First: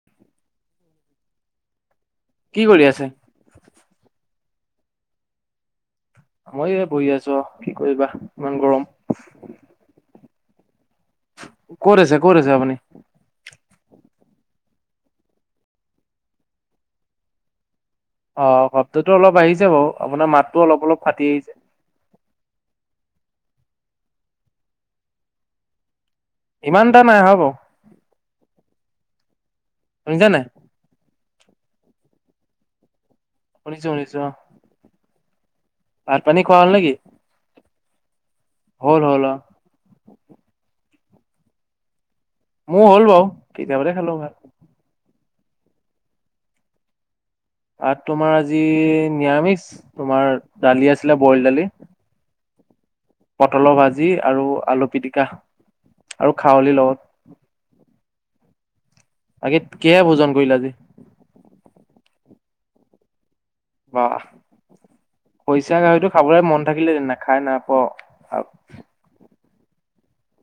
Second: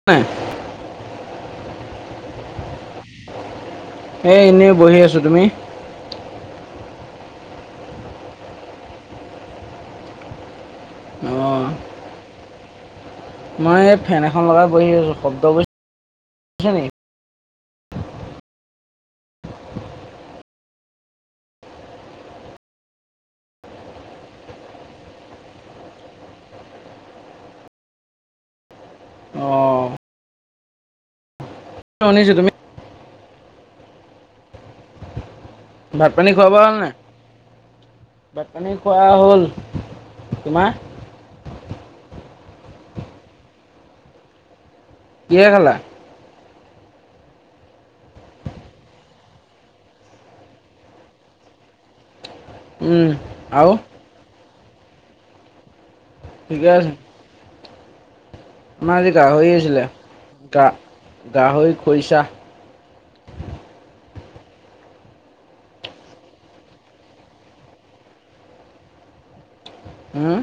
[inaudible] কি কৰি আছে? এই এনেই বহি আছোঁ তুমি? মইয় এই বহি আছো অ, কি কৰিবা ইমান গৰম। অঁ ক'ত আছে ক'ত আছে আপুনি। মই এই ফেন এখন লগাই বহি আছোঁ শব্দ ব, নেকি? অ, শব্দতো অলপ আহিছে বাৰু আপোনাৰ মাততো অলপ অলপ ফাটি আহিছে। ইমান এটা নাই হয় বাৰু অঁ শুনিছানে নাই? [unintelligible] তুমি শুনিছোঁ শুনিছোঁ অ, ভাত পানী খোৱা ব হ'ল নে নাই? ভাত পানী খোৱা হ'ল। তোমাৰ? মোৰ হ'ল বাৰু কেতিয়াবাতে খালো ভাত। কিহে খালা। আ, তোমাৰ আজি নিৰামিষ তোমাৰ দালি আছিলে বইল দালি। উম, আৰু পটলৰ ভাজি আৰু আলু পিটিকা আৰু ঠিকে খাৱলি আছে লগত। আমাৰ আজি গাহৰি বাকী আছিলে, কিহে ভোজন কৰিলা গা আজি? গাহৰি খৰিচা। বা খৰিচা গাহৰিতটো খাবলৈ মন থাকিলেদি খাই নাপ [unintelligible] উম, উম,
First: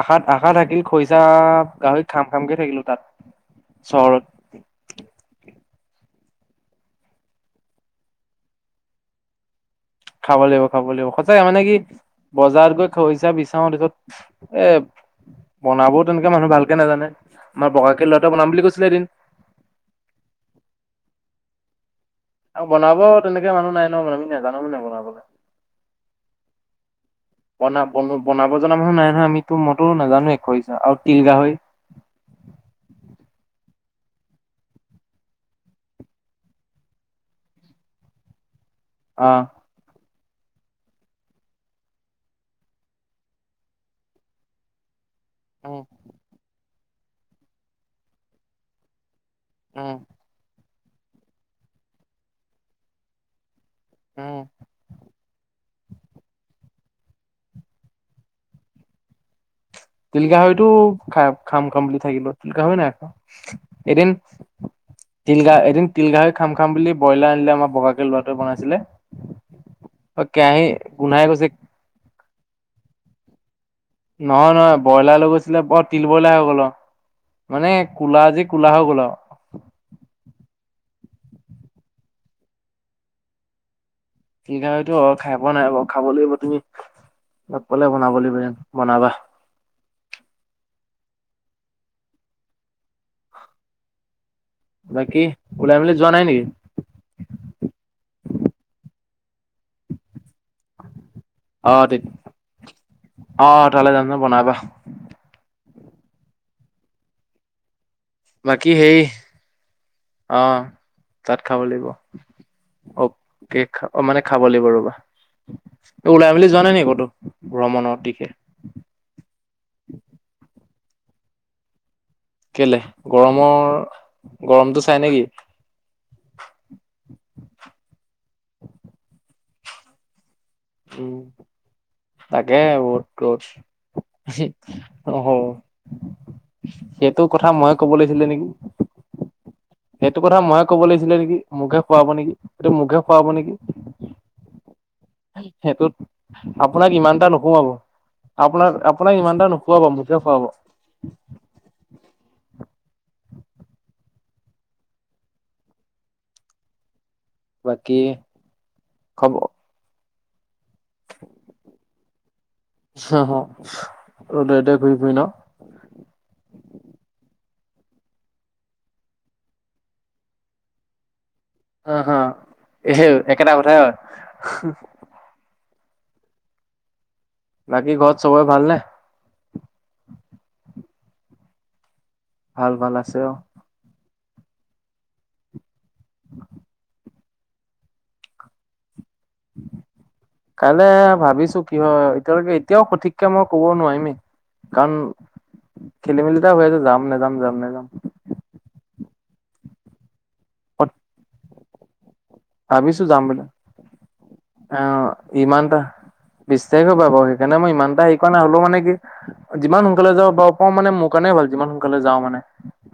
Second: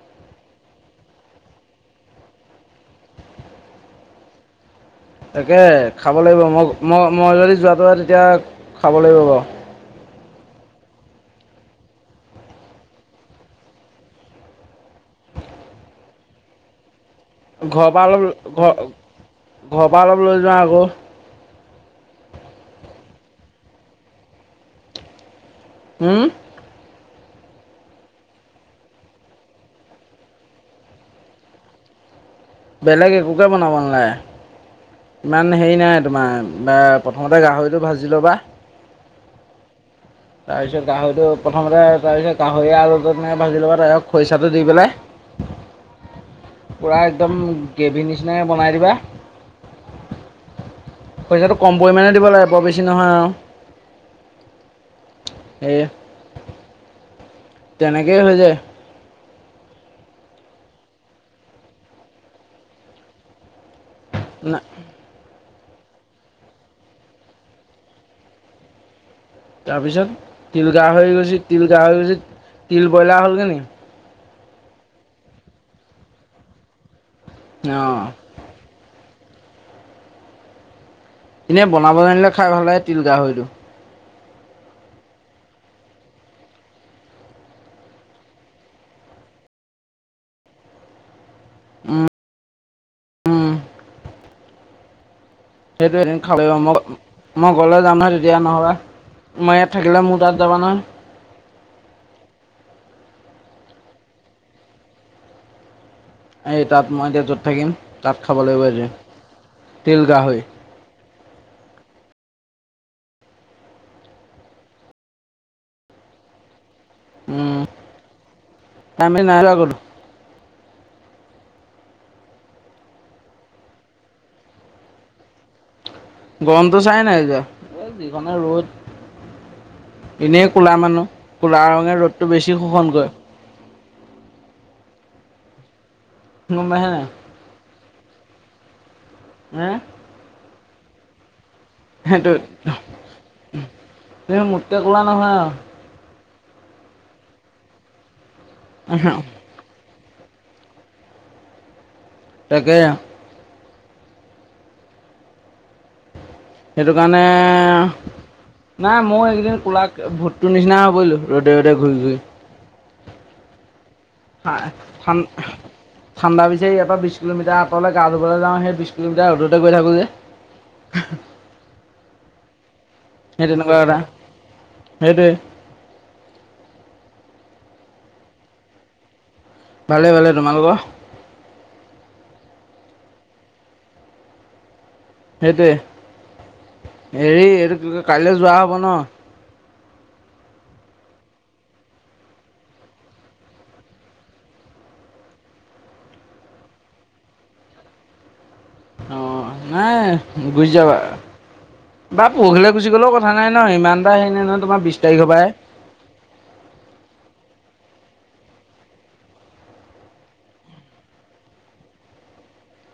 আশাত আশা থাকিল খৰিচা গাহৰি খাম খামকে থাকিলো তাত, চহৰত। তাকে খাব লাগিব মই মই মই যদি যোৱাটো হয়, তেতিয়া খাব লাগিব বাৰু। খাব লাগিব খাব লাগিব সঁচাকে মানে কি বজাৰত গৈ খছা বিচাৰছত এ বনাবও তেনেকে মানুহ ভালকে নাজানে আমাৰ ঘৰৰ পৰা বগাকেই অলপ ল'ৰাট বনাম বুলি ঘৰ কৈছিলে এদিন ঘৰৰ পৰা অলপ লৈ যোৱাওঁ আকৌ আৰু বনাব তেনেকে মানুহ নাই নয় আমি নাজানো ম নাই বনাবলৈ হম [inaudible] বনা বন বনাব জনা মানুহ নাই নহয় আমিতো মইতো নাজানো এশ আৰু তিল গাহৰি বেলেগে কুকাৰ বনাব নালাই ইমান হেৰি নাই তোমাৰ প্ৰথমতে গাহৰিটো ভাজি ল'বা অ তাৰপিছত গাহৰিটো প্ৰথমতে তাৰপিছ গাহৰি আৰুনেক ভাজি ল'বা ত খৰিচাটো দি পেলাই আহ পূৰা একদম গ্ৰেভী নিচিনাকৈ বনাই দিবা অ পইচাটো কমাণে দিব লাগে বৰ বেছি নহয় আৰু উম স তেনেকেই হৈ যায় টিলকাাহৰিতো খ খাম কমপ্লিট থাকিলো টিলকাাহ নাইখাওঁ এদিন ন তিল গা এদিন তিল গাহৰি খাম খাম বুলি ব্ৰইলাৰ আনিলে আমাৰ বগাকে ল'ৰাোৱে বনাইছিলে অ তাৰপিছত কেৰাহী তিল গা হৈ গোন্ধাই গৈছে তিল গা হৈ গৈছে তিল ব্ৰইলাৰ হ'লগৈ নি নহয় নহয় ব্ৰইলাৰ লৈ গৈছিলে বৰ তিল ব্ৰইলাৰ হৈ গল মানে অঁ কলা যি কোলাহ হৈ গ'ল আৰু এনে বনাব জানিলে খাই ভাল লাগে তিল গাহৰিটো কিতো খাই পোৱা নাই ব খাব লাগিব তুমি লগ পালে বনাব লাগিব বনাবা উম বাকি সেইটো এদিন খাল মই মই গ'লে যাম নহয় তেতিয়া নহ'লো মই ইয়াত থাকিলে মোৰ তাত যাবা নয় আহ তে অ তাললে যাম ন বনাবা এই তাত মই এতিয়া য'ত থাকিম তাত খাবলৈ গৈ বাকী যে সেই তিল গাহৈ অ তাত খাব লাগিব অ অ মানে খাব লাগিব ৰ'বা ওলাই মেলি যোৱা নাই নে কতো ভ্ৰমণৰ দিশে তমি নাহা গ'লো কেলে গৰমৰ গৰমতটো চাই নেকি গৰমটো চাই নাই এতি যিনে ৰ'দ এনেই কলা মানুহ উম কলা ৰঙে ৰ'দটো বেছি শোষণ কৰেৈ ৰজ [inaudible] নম্বাইে নাই সেইটো কথা মই কব লিছিলে নেকি হ সেইটো কথা ময়ে ক'ব লাগিছিলে নেকি মোকে খুৱাব নেকি সেইটো মুখে খুৱাব নেকি তুমি মোতকে ক'লা নহয় সেইটোত আপোনাক ইমান এটা নোখোৱাব আপোনাক আপোনাক আৰু ইমানটা নুখোৱাব মুঠে খোৱাব তাকে সেইটো কাৰণে বাকী নাই মই খব এইকেইদিন কোলা ভোটৰ নিচিনা হ হৈ'বলোঁ ৰ'দ ৰ'দ ঘূৰি ঘূৰি হ হ এতিয়া ঘুৰি ফুৰি ন ঠাণ্ডা পিছে ইয়াৰ বি কিলোমিটাৰ আঁৰ গ ধব যাওঁ সেই বিছ কিলোমিাৰ ৰ'দতেৈ থাকোঁ যে [inaudible] অ হা সেই সেই তেনেকুৱা এটা সেইটোৱে বাকী ঘৰত চবৰে ভালনেে ভালে ভালে তোমালোকৰ ভাল ভাল আছে অ সেইটোৱ হেৰি এইটো ত কাইলৈ যোৱা হব ন কাইলে ভাবিছো কি হয় এতিয়ালৈকে এতিয়াও সঠিককে মই কব নোৱাৰিমেই কাৰণ খেলি মেলিতে হৈ আছে যাম নেযাম যাম নেযাম অ নাই বুজি যাবা বা পৰহিলৈ গুচি ভাবিছো গ'লেও যাম কথা বুলি নাই ন, ইমান এটা হে নহয় তোমাৰ বিশ তাৰিখৰ পৰাই হে। বিশ্বাসষ হ পাাৰু সেইকাৰণেই ই এটা হেৰিোৱা নহ'োও মানে কি [unintelligible] যিমান সোনকালে যাওঁ পাওঁ মানে মোৰ কাৰণে ভাল। যিমান সোনকালে যাওঁ মানে,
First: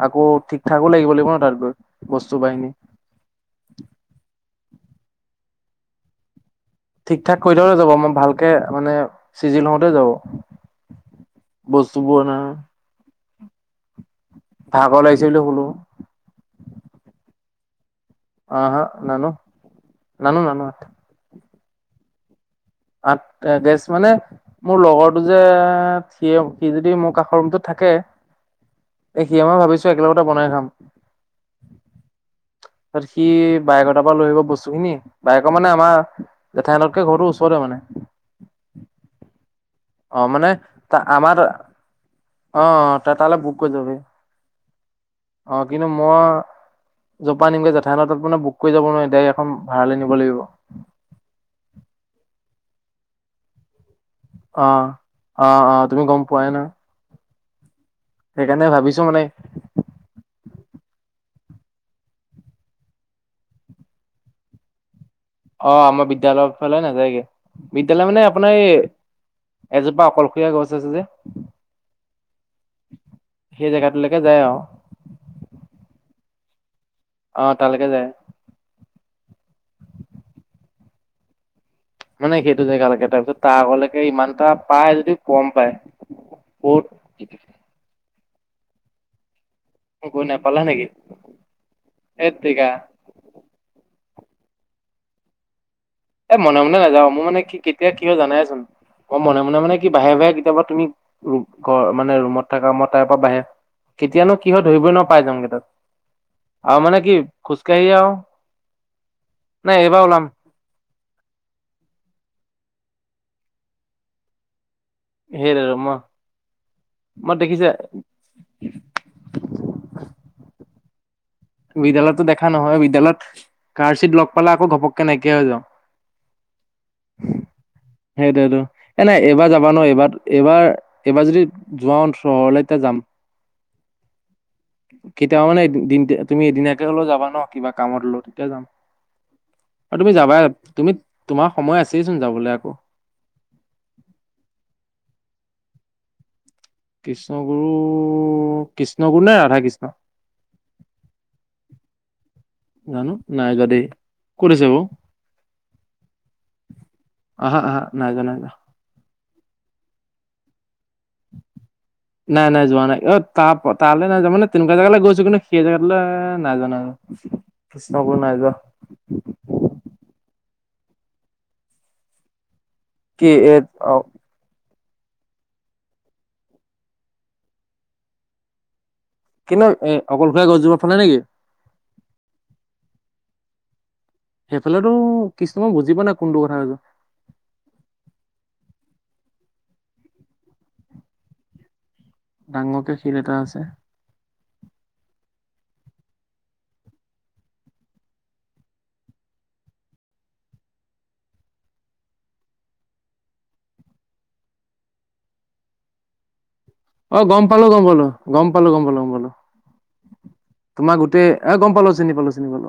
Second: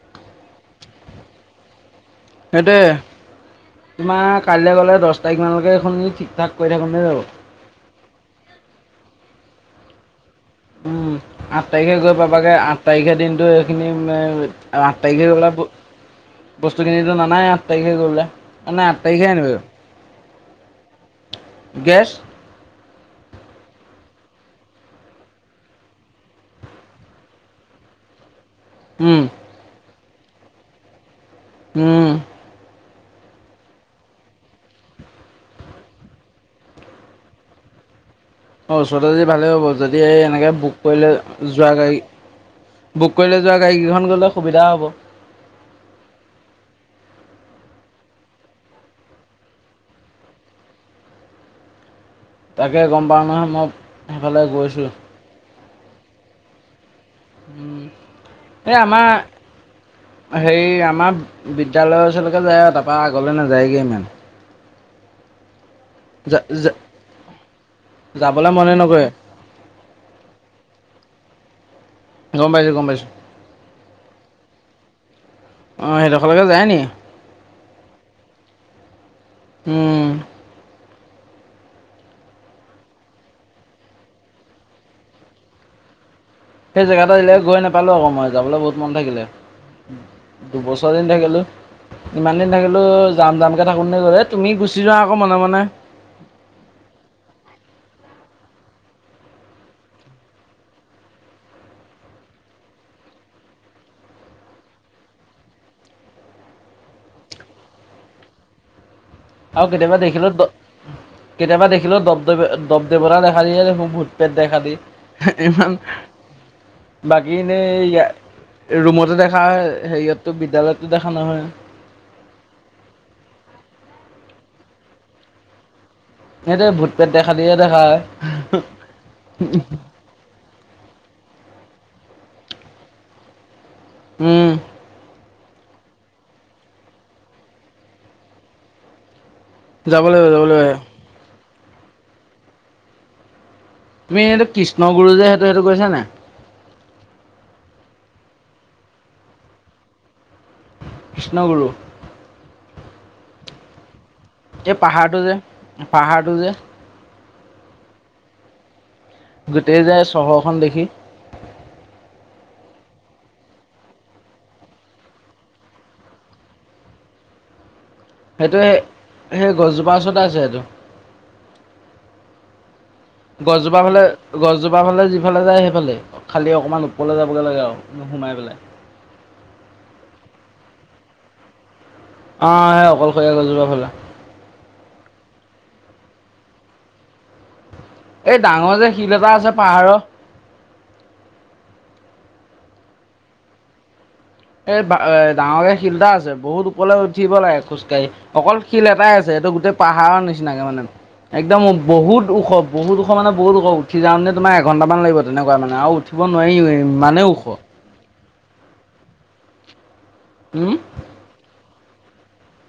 আকৌ ঠিক ঠাকো লাগিব লাগিব ন তাত গৈ। বস্তু সেইট বাহিনী তোমাৰ কাইলৈ গ'লে দহ তাৰিখমানলৈকে এইখনি ঠিক ঠাক কৰি থাকোঁতে যাব। কৰিৈ থওঁতে যাব মই ভালকে মানে চিজি লওঁতে যাব [unintelligible] উম' আঠ তাৰিখে গৈ বস্তুবোৰ ন পাবাগৈ আঠ তাৰিখে দিনটোত িন আঠ ভাগৰ লাগিছে তাৰিখে বুলি গ'লে শুলো বস্তুখিনিতো নানাই আঠ তাৰিখে গ'লে [unintelligible] অ হা নান নান নানু [unintelligible] গেছ, আঠ গেছ মানে, মোৰ লগৰটো যে সিয়ে সি যদি মোৰ কাষৰ ৰুমটোত থাকে। এতিয়া মই ভাবিছোঁ একেলগতে বনাই খাম। উম' তাৰপৰা সি বায়েকৰ তাৰ পৰা লৈ আহিব বস্তু খিনি বাইেকৰ মানে আমাৰ, জেঠাই হতকৈ ঘৰটোৰ ওচৰতে মানে, অঁ ওচৰতে যদি ভালেই হ'ব। যদি অ এই মানে এনেকৈ বুক কৰিলে আমাৰ যোৱা গাড়ী, অ বুক তাই তালৈ কৰিলে যোৱা কৰি গাড়ী যাবি কেইখন গ'লে, সুবিধা হ'ব। অ' কিন্তু মই, জপা নিমগৈ জঠাইত ত মানে বুক কৰি যাব নোৱাৰি। [unintelligible] এয়াড় এখন ভাড়ালৈ নিব লাগিব তাকে গম পাওঁ নহয়। মই সেইফালে গৈছোঁ অ' অ' অ' তুমি গম পোৱাই নহয়, উম, সেইকাৰণে এই ভাবিছো আমাৰ। মানে হেৰি, আমাৰ বিদ্যালয়ৰ ওচৰলৈকে লে আহে, আৰু তাৰপৰা আগলৈ নাযায়গৈ ইমান। অ আমাৰ বিদ্য়ালয়ৰ ফালে নাযায়গে বিদ্য়ালয় মানে যাবলৈ আপোনাৰ এই মনে [unintelligible] নকৰে এজোপা অকলশৰীয়া গছ আছে যে, গম পাইছোঁ গম পাইছোঁ। সেই জেগাাতোলৈকে যায় আৰু, অঁ সেইডোখৰকে যায় নি [unintelligible] অ' তালৈকে যায়। উম' মানে, সেইটো জেগালৈকে তাৰপিছত তাৰ আগলৈকে ইমান এটা পাই যদি কম পায়। সেই বহুত জেগা টোলৈ গৈ নাপালো আকৌ মই যাবলৈ বহুত মন থাকিলে। গৈ নাপালা নেকি? দুবছৰ দিন থাকিলোঁ। হেত ইমান দিন তেৰিকা। থাকিলো, যাম যামকে থাকোঁতে গ'ছৈ তুমি গুচি যোৱা আকৌ মনে মনে। এ মনে মনে নাযাওঁ। মোৰ মানে কি কেতিয়া কিয় জানাইচোন। মই মনে মনে মানে কি বাহিৰে বাহিৰে কেতিয়াবা তুমি ঘৰ মানে ৰুমত থাককা মই তাৰ পৰা বাহিৰ, কেতিয়ানো কি হয় ধৰিবই নোৱাৰি পাই যাওগৈ তাত। আৰু মানে কি, খোজকাঢ়ি আৰু। আৰু নাই কেতিয়াবা এইবাৰ ওলাম দেখিলোঁ, কেতিয়াবা দেখিলো দপ দে দপ দেৱতা দেখ দিয় ভূত পেেত দেখালি [unintelligible] সেই ইমান, মই মই দেখিছে বাকীনেই ইয়াত। ৰুমতো দেখা হয়, হেৰিয়ততো বিদ্যালয়তো দেখা নহয়। বিদ্যালয়তো দেখা নহয় বিদ্ালয়ত কাৰ চিিত লগ পালে আকৌ ঘপককে নাইকিয়া হৈ যাওঁ [unintelligible] সেইটোৱে ভূত পেট দেখা দিয়ে দেখা হয় সেইটোয়ে টো এনেই এইবাৰ যাবা নোৱাৰি এইবাৰ, এইবাৰ, এইবাৰ যদি যোৱাওঁ চহৰলৈ যাম। উম' খতি আ নাই দিন [unintelligible] তুমি এদিনাকে হলেও যাবা ন, কিবা কামত হ'লেও তেতিয়া যাম। আৰু যাব তুমি লাগিব যাবা যাব লাগিব তুমি, তোমাৰ সময় আছেইচোন যাবলৈ আকৌ 'অ' তুমি এইটো কৃষ্ণ গুৰু যে সেইটো সেইটো কৈছ নে কৃষ্ণগুৰু কৃষ্ণগুৰু নাই ৰাধা কৃষ্ণ কৃষ্ণগুৰু জানো নাই য দেই ক'ত আছে এই বাৰু পাহাৰটো যে পাহাৰটো যে অা অা নাইাজা নাইা গোটেই যায় চহৰখন দেখি নাই নাই যোৱা নাই অ ত তালৈ নাযা মানে তেনেকুৱা জেগালৈ গৈছো কিন্তু সেই জোগাাতৈ নাযা নাই কৃষ্ণ ক নাই য সেইটো সেই সেই গছজোপাৰ ওচৰতে আছে এইটো কি এ গছজোপা অ হ'লে গছজোপা ফালে যিফালে যায় সেইফালে খালি অকণমান ওপৰলৈ যাবগৈ লাগে আৰু নোসোমাই পেলাই কিন্তু এ অকলশীয়া গছজোপত ফালে নেকি অ সে অকলশীয়া আ কজোৰাা ফালে সেইফালেতো কিছুমান বুজি পোৱা নাই কোনটো কথাছ এই ডাঙৰ যে শিল এটা আছে পাহাৰৰ ডাঙৰকে শত এটা আছে এই এ ডাঙৰক শিল্দা আছে বহুত ওপৰলৈ উঠিব লাগে খোজকাঢ়ি অকল শিল এটাই আছে এইটো গোটেই পাহাৰৰ নিচিনাকে মানে একদম বহুত ওখ বহুত ওখ মানে বহুত খ উঠি যাওঁ নে তোম এঘণ্টামান লাগিব তেনেকুৱা মানে আৰু উঠি ব নোৱাৰ হ অ গম পালো গম পালো গম পালো গম পালো গম পালো উম তোমাক গোটেই এ গম পালো চিনি পালো চিনি পালো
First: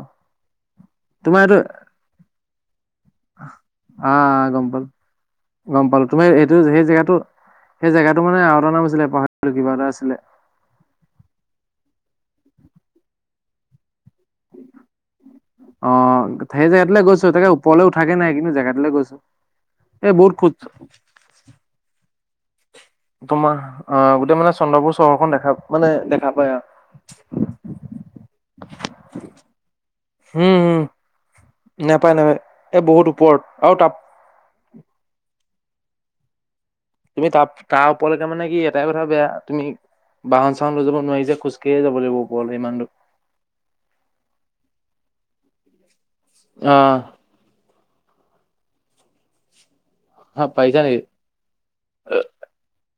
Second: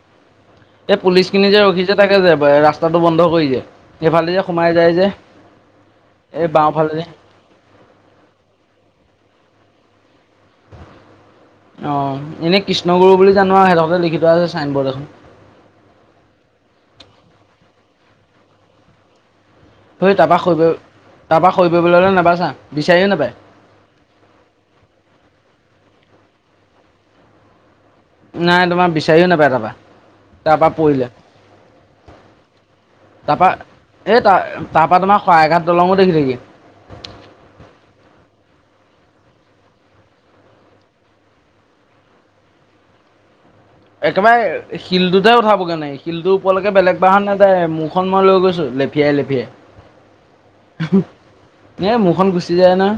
এই পুলিচ তোমাৰ খিনি এইটো যে ৰখিছে তাকে যে ৰাস্তাটো বন্ধ কৰি যে এইফালে যে আহ গম সোমাই পালো। যায় যে গম পালো তুমাৰ এই এইটো সেই বাওঁফালে যে জেগাটো সেই জেগাটো মানে আৰু এটা নাম আছিলে পাহাৰো কিবা এটা আছিলে অ এনেই কৃষ্ণগুৰু বুলি জানো আৰু সিহঁতকতে লিখি থোৱা আছে ছাইন বৰ্ড এখন অ সেই জেগাাতৈ গৈছো তাকে ওপৰলৈ উঠাকে নাই কিন্তু জেগাাতৈ গৈছো এই ভ বহুত তাৰপাক খোজ শুৰিব তাৰপাক শুৰিব বুলিলে নাবাচা বিচাৰিও নাপায় তোমাৰ অ গোটেই মানে চন্দ্ৰপুৰ চহৰখন দেখা মানে দেখা পায় আৰু নাই তোমাৰ বিচাৰিও নাপায় তাৰপৰা হম তাৰ পৰা হম পৰিলে নাপায় নাপায় এই বহুত ওপৰত তাৰপৰা আৰু তাপ এই ত তাৰপৰা আমাৰ শৰাইঘাট দলঙো দেখিছেগি তুমি তাৰ তাৰ ওপৰলৈকে মানে কি এটাই কথা বেয়া তুমি বাহন চাহন লৈ যাব নোৱাৰি যে খোজঢ় যাবাগিব ওপৰ ইমান দ একেবাৰে শিলটোতে উঠাবগে নাই শিলটোৰ ওপৰলৈকে বেলেগ বাহ নাযায় ম এখন মই লৈ গৈছোঁ লেফিয়াই লেফিয়াই হা পইচা ন এই মোৰখন গুচি যায় নহয়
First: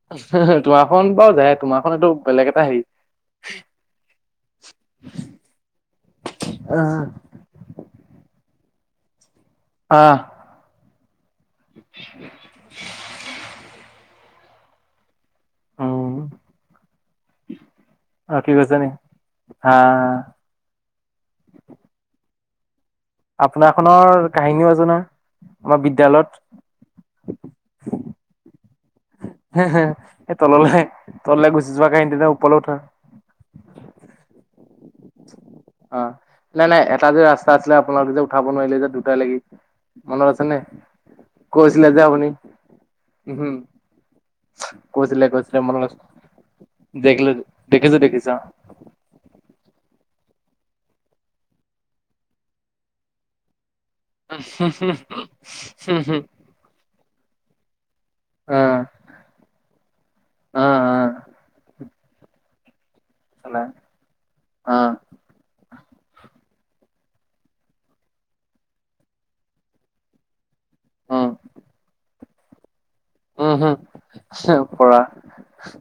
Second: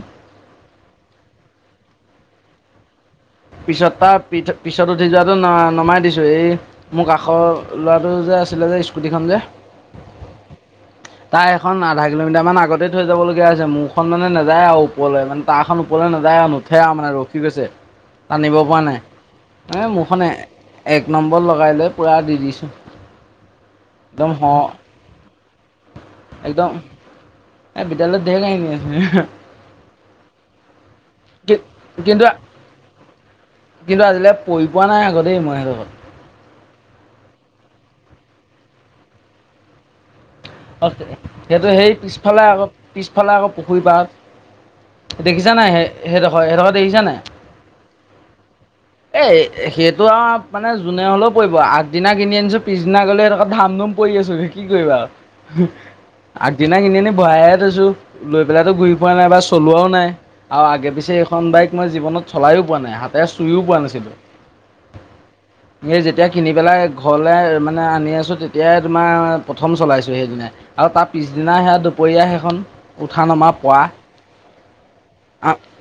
তোমাৰখন বাৰু যায় তোমাৰখন এইটো বেলেগ এটা হেৰি পিছত তাৰ পি পিছত উঠি যোৱাাতটো ন নমাই দিছো এই মোক কাষৰ ল'ৰাটো যে আছিলে যে স্কুটিখন যে আহ তাৰ এখন আধা কিলোমিটাৰ মান আগতে থৈ যাবলগীয়া হৈছে। মোৰখন মানে নাযায় আৰু ওপৰলৈ মানে তাহ খন ওপৰলৈ উম নাযায় আৰু নুঠে আৰু মানে ৰখি গৈছে। অ কি টানিব কৈছে পৰা নি নাই এই আহ মুোৰখন এক নম্বৰ লগাই লৈ পূৰা দি দিছোঁ আপোনাৰ খনৰ একদম হ কাহিনীও আছে নহয় আমাৰ বিদ্যয়ালয়ত। একদম এ বিদ্যালয়ত ধেৰ কাহিনী আছে। হে হে তললৈ তললৈ গুচি যোৱা গাড়ীক কিন্তু তেতিয়া ওপৰ উঠাৰ কিন্তু, আজিলৈ পৰি পোৱা নাই আকৌ মই সিহঁতৰ ঘৰত। অ নাই নাই এটা যে ৰাস্তা আছিলে। আপোনালোক যে উঠাব নোৱাৰিলে যে দুটাই লাগি মনত আছে নে। অ' সেইটো কৈছিলে সেই যে আপুনি পিছফালে আকৌ পিছফালে আকৌ উম পুখুৰী পাৰত। কৈছিলে দেখিছা কৈছিলে নাই, মনত সেই আছে সেইডোখৰ সেইডোখৰ দেখিছা নাই। দেখিলো দেখিছো দেখিছো এই সেইটো আৰু মানে যোনে হ'লেও পৰিব আগদিনা কিনি আনিছোঁ পিছদিনা গ'লে এক ধাম ধুম পৰি আছোঁ কি কৰিবা আগদিনা কিনি আনি বহাই থৈয়ছো। লৈ অ পেলাইটো ঘূৰি পোৱা নাই বা চলোৱাও নাই আৰু আগে পিছে অ এইখন বাইক মই জীৱনত চলায়ো পোৱা নাই হাতেৰে চুইও পোৱা অ নাছিলোঁ। এই যেতিয়া কিনি পেলাই ঘৰলে মানে আনি আছোঁ। তেতিয়াই তোমাৰ প্ৰথম চলাইছোঁ। সেইদিনা আৰু তাৰ অ পিছদিনা সেয়া দুপৰীয়া সেইখন। উঠা নমা উম হম পৰা। পৰা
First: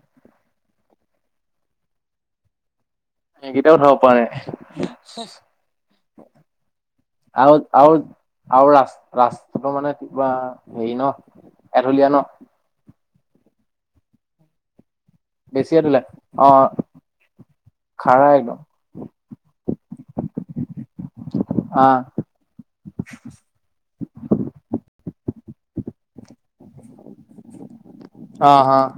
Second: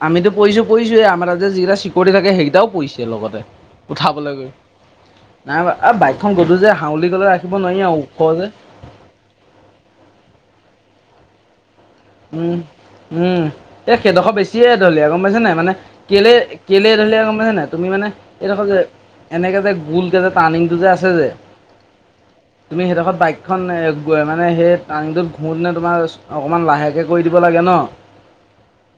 আমিতো পইছো পইছোৱে আমাৰ তাত যি কেইটা চিকিউৰিটি থাকে সেইটাও পইছে। এতিয়া লগতে এইকেইটাও উঠাব পৰা নাই উঠাবলৈ গৈ নাই এই বাইকখন গধূ যে হাউলি গ'লে ৰাখিব নোৱাৰি আৰু। যে আৰু ৰা ৰাস্তাটো মানে কিবা হেৰি ন এঢলীয়া ন উম, উম, এ সেইডোখৰ বেছি। বেছিয়ে এঢলীয়া গ'ম পাইছেনে নাই মানে বেছি এঢলীয়া কেলে অ কেলে এঢলীয়া গ'ম পাইছা নাই তুমি মানে খাৰা একদম এইডোখৰ যে এনেকৈ যে গোলকে যে টাৰনিংটো যে আছে যে। অ তুমি সেইডোখৰ বাইকখন মানে সেই টাৰনিংটোত ঘূৰ তেনে তোমাৰ অকণমান লাহে কৰি দিব লাগে ন। অ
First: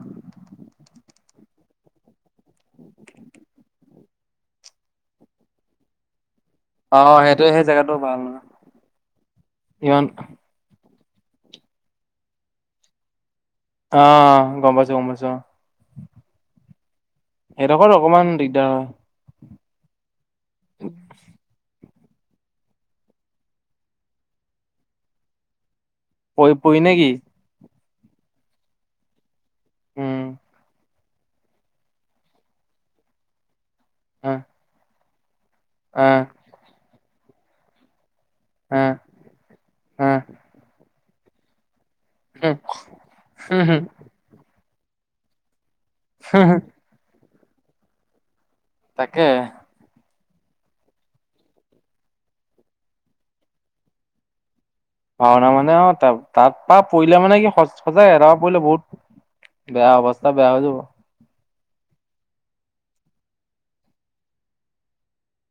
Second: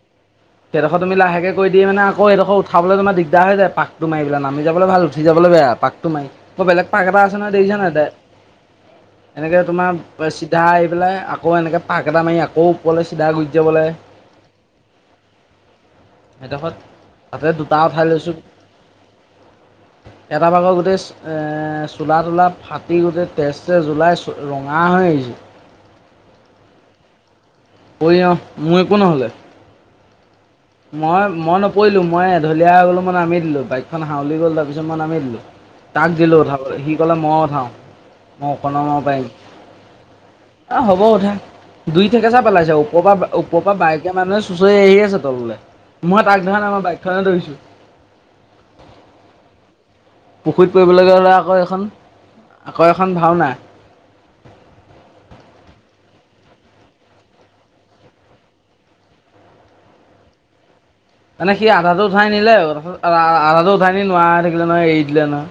[inaudible] সেইডখৰ তুমি লাহে কৰি দি মানে আকৌ এইডোখৰ উঠাব তোমাৰ দিগদাৰ পাকতটো মাৰি পেলাই নাম যাবলৈ ভাল উঠিযাবলৈ বেয়া পাক পাক টো মাৰি আকৌ বেলেগ অ পাক এটা আছে সেইটোৱে সেই দেখিছানে জেগাটো নাই ত ভাল নহয় এনেকে তোমাৰ ইমান চিধা আহ পেলাই আকৌ এনেকে পাক এটা মাৰি আকৌ ওপৰলৈ চিধা গো অ' গ'ম পাইছোঁ, গ'ম পাইছোঁ। সেইডোখৰত তাতে দুটা সেইডোখৰত ওঠাই অকমান লৈছোঁ। দিগদাৰ এটা ভাগৰ গোটেই এ চোলা তোলা ফাত ফাতি গোটেই তেজে ওলাই ৰঙা হৈ আহিছে। প পৰি নেকি। পৰি অ' মোৰ একো নহ'লে। উম। মই মই নপৰিলোঁ, মই এঢলীয়া হৈ গ'লো মই নামি দিলোঁ। বাইকখন হাউলি আহ গ'ল তাৰপিছত মাই নামি দিলোঁ। তাক আহ দিলোঁ উঠাবলৈ সি ক'লে মই উঠাওঁ মই আহ [unintelligible] পাৰিম। আহ আহ হ'ব উঠা দুই থেকেচা হম পেলাইছে। ওপৰৰ পৰা হম ওপৰৰ হম পৰা বাইক মানুহে চুঁচৰি আহি আছে তললৈ, মই তাক হম ধৰা নাই মই বাইকখনে ধৰিছোঁ। তাকে পুখুৰীত পৰিবলৈ গ'লে হ'লে আকৌ এখন আকৌ এখন ভাওনা। ভাওনা মানে অ' ত তাত পৰা পৰিলে মানে কি স সজাই এ পৰা পৰিলে বহুত বেয়া অৱস্থা, বেয়া হৈ যাব। মানে সি আধাটো উঠাই নিলে, আধাটো উঠাই নি নোৱাৰাই হয় থাকিলে নহয়, এৰি দিলে নহয়।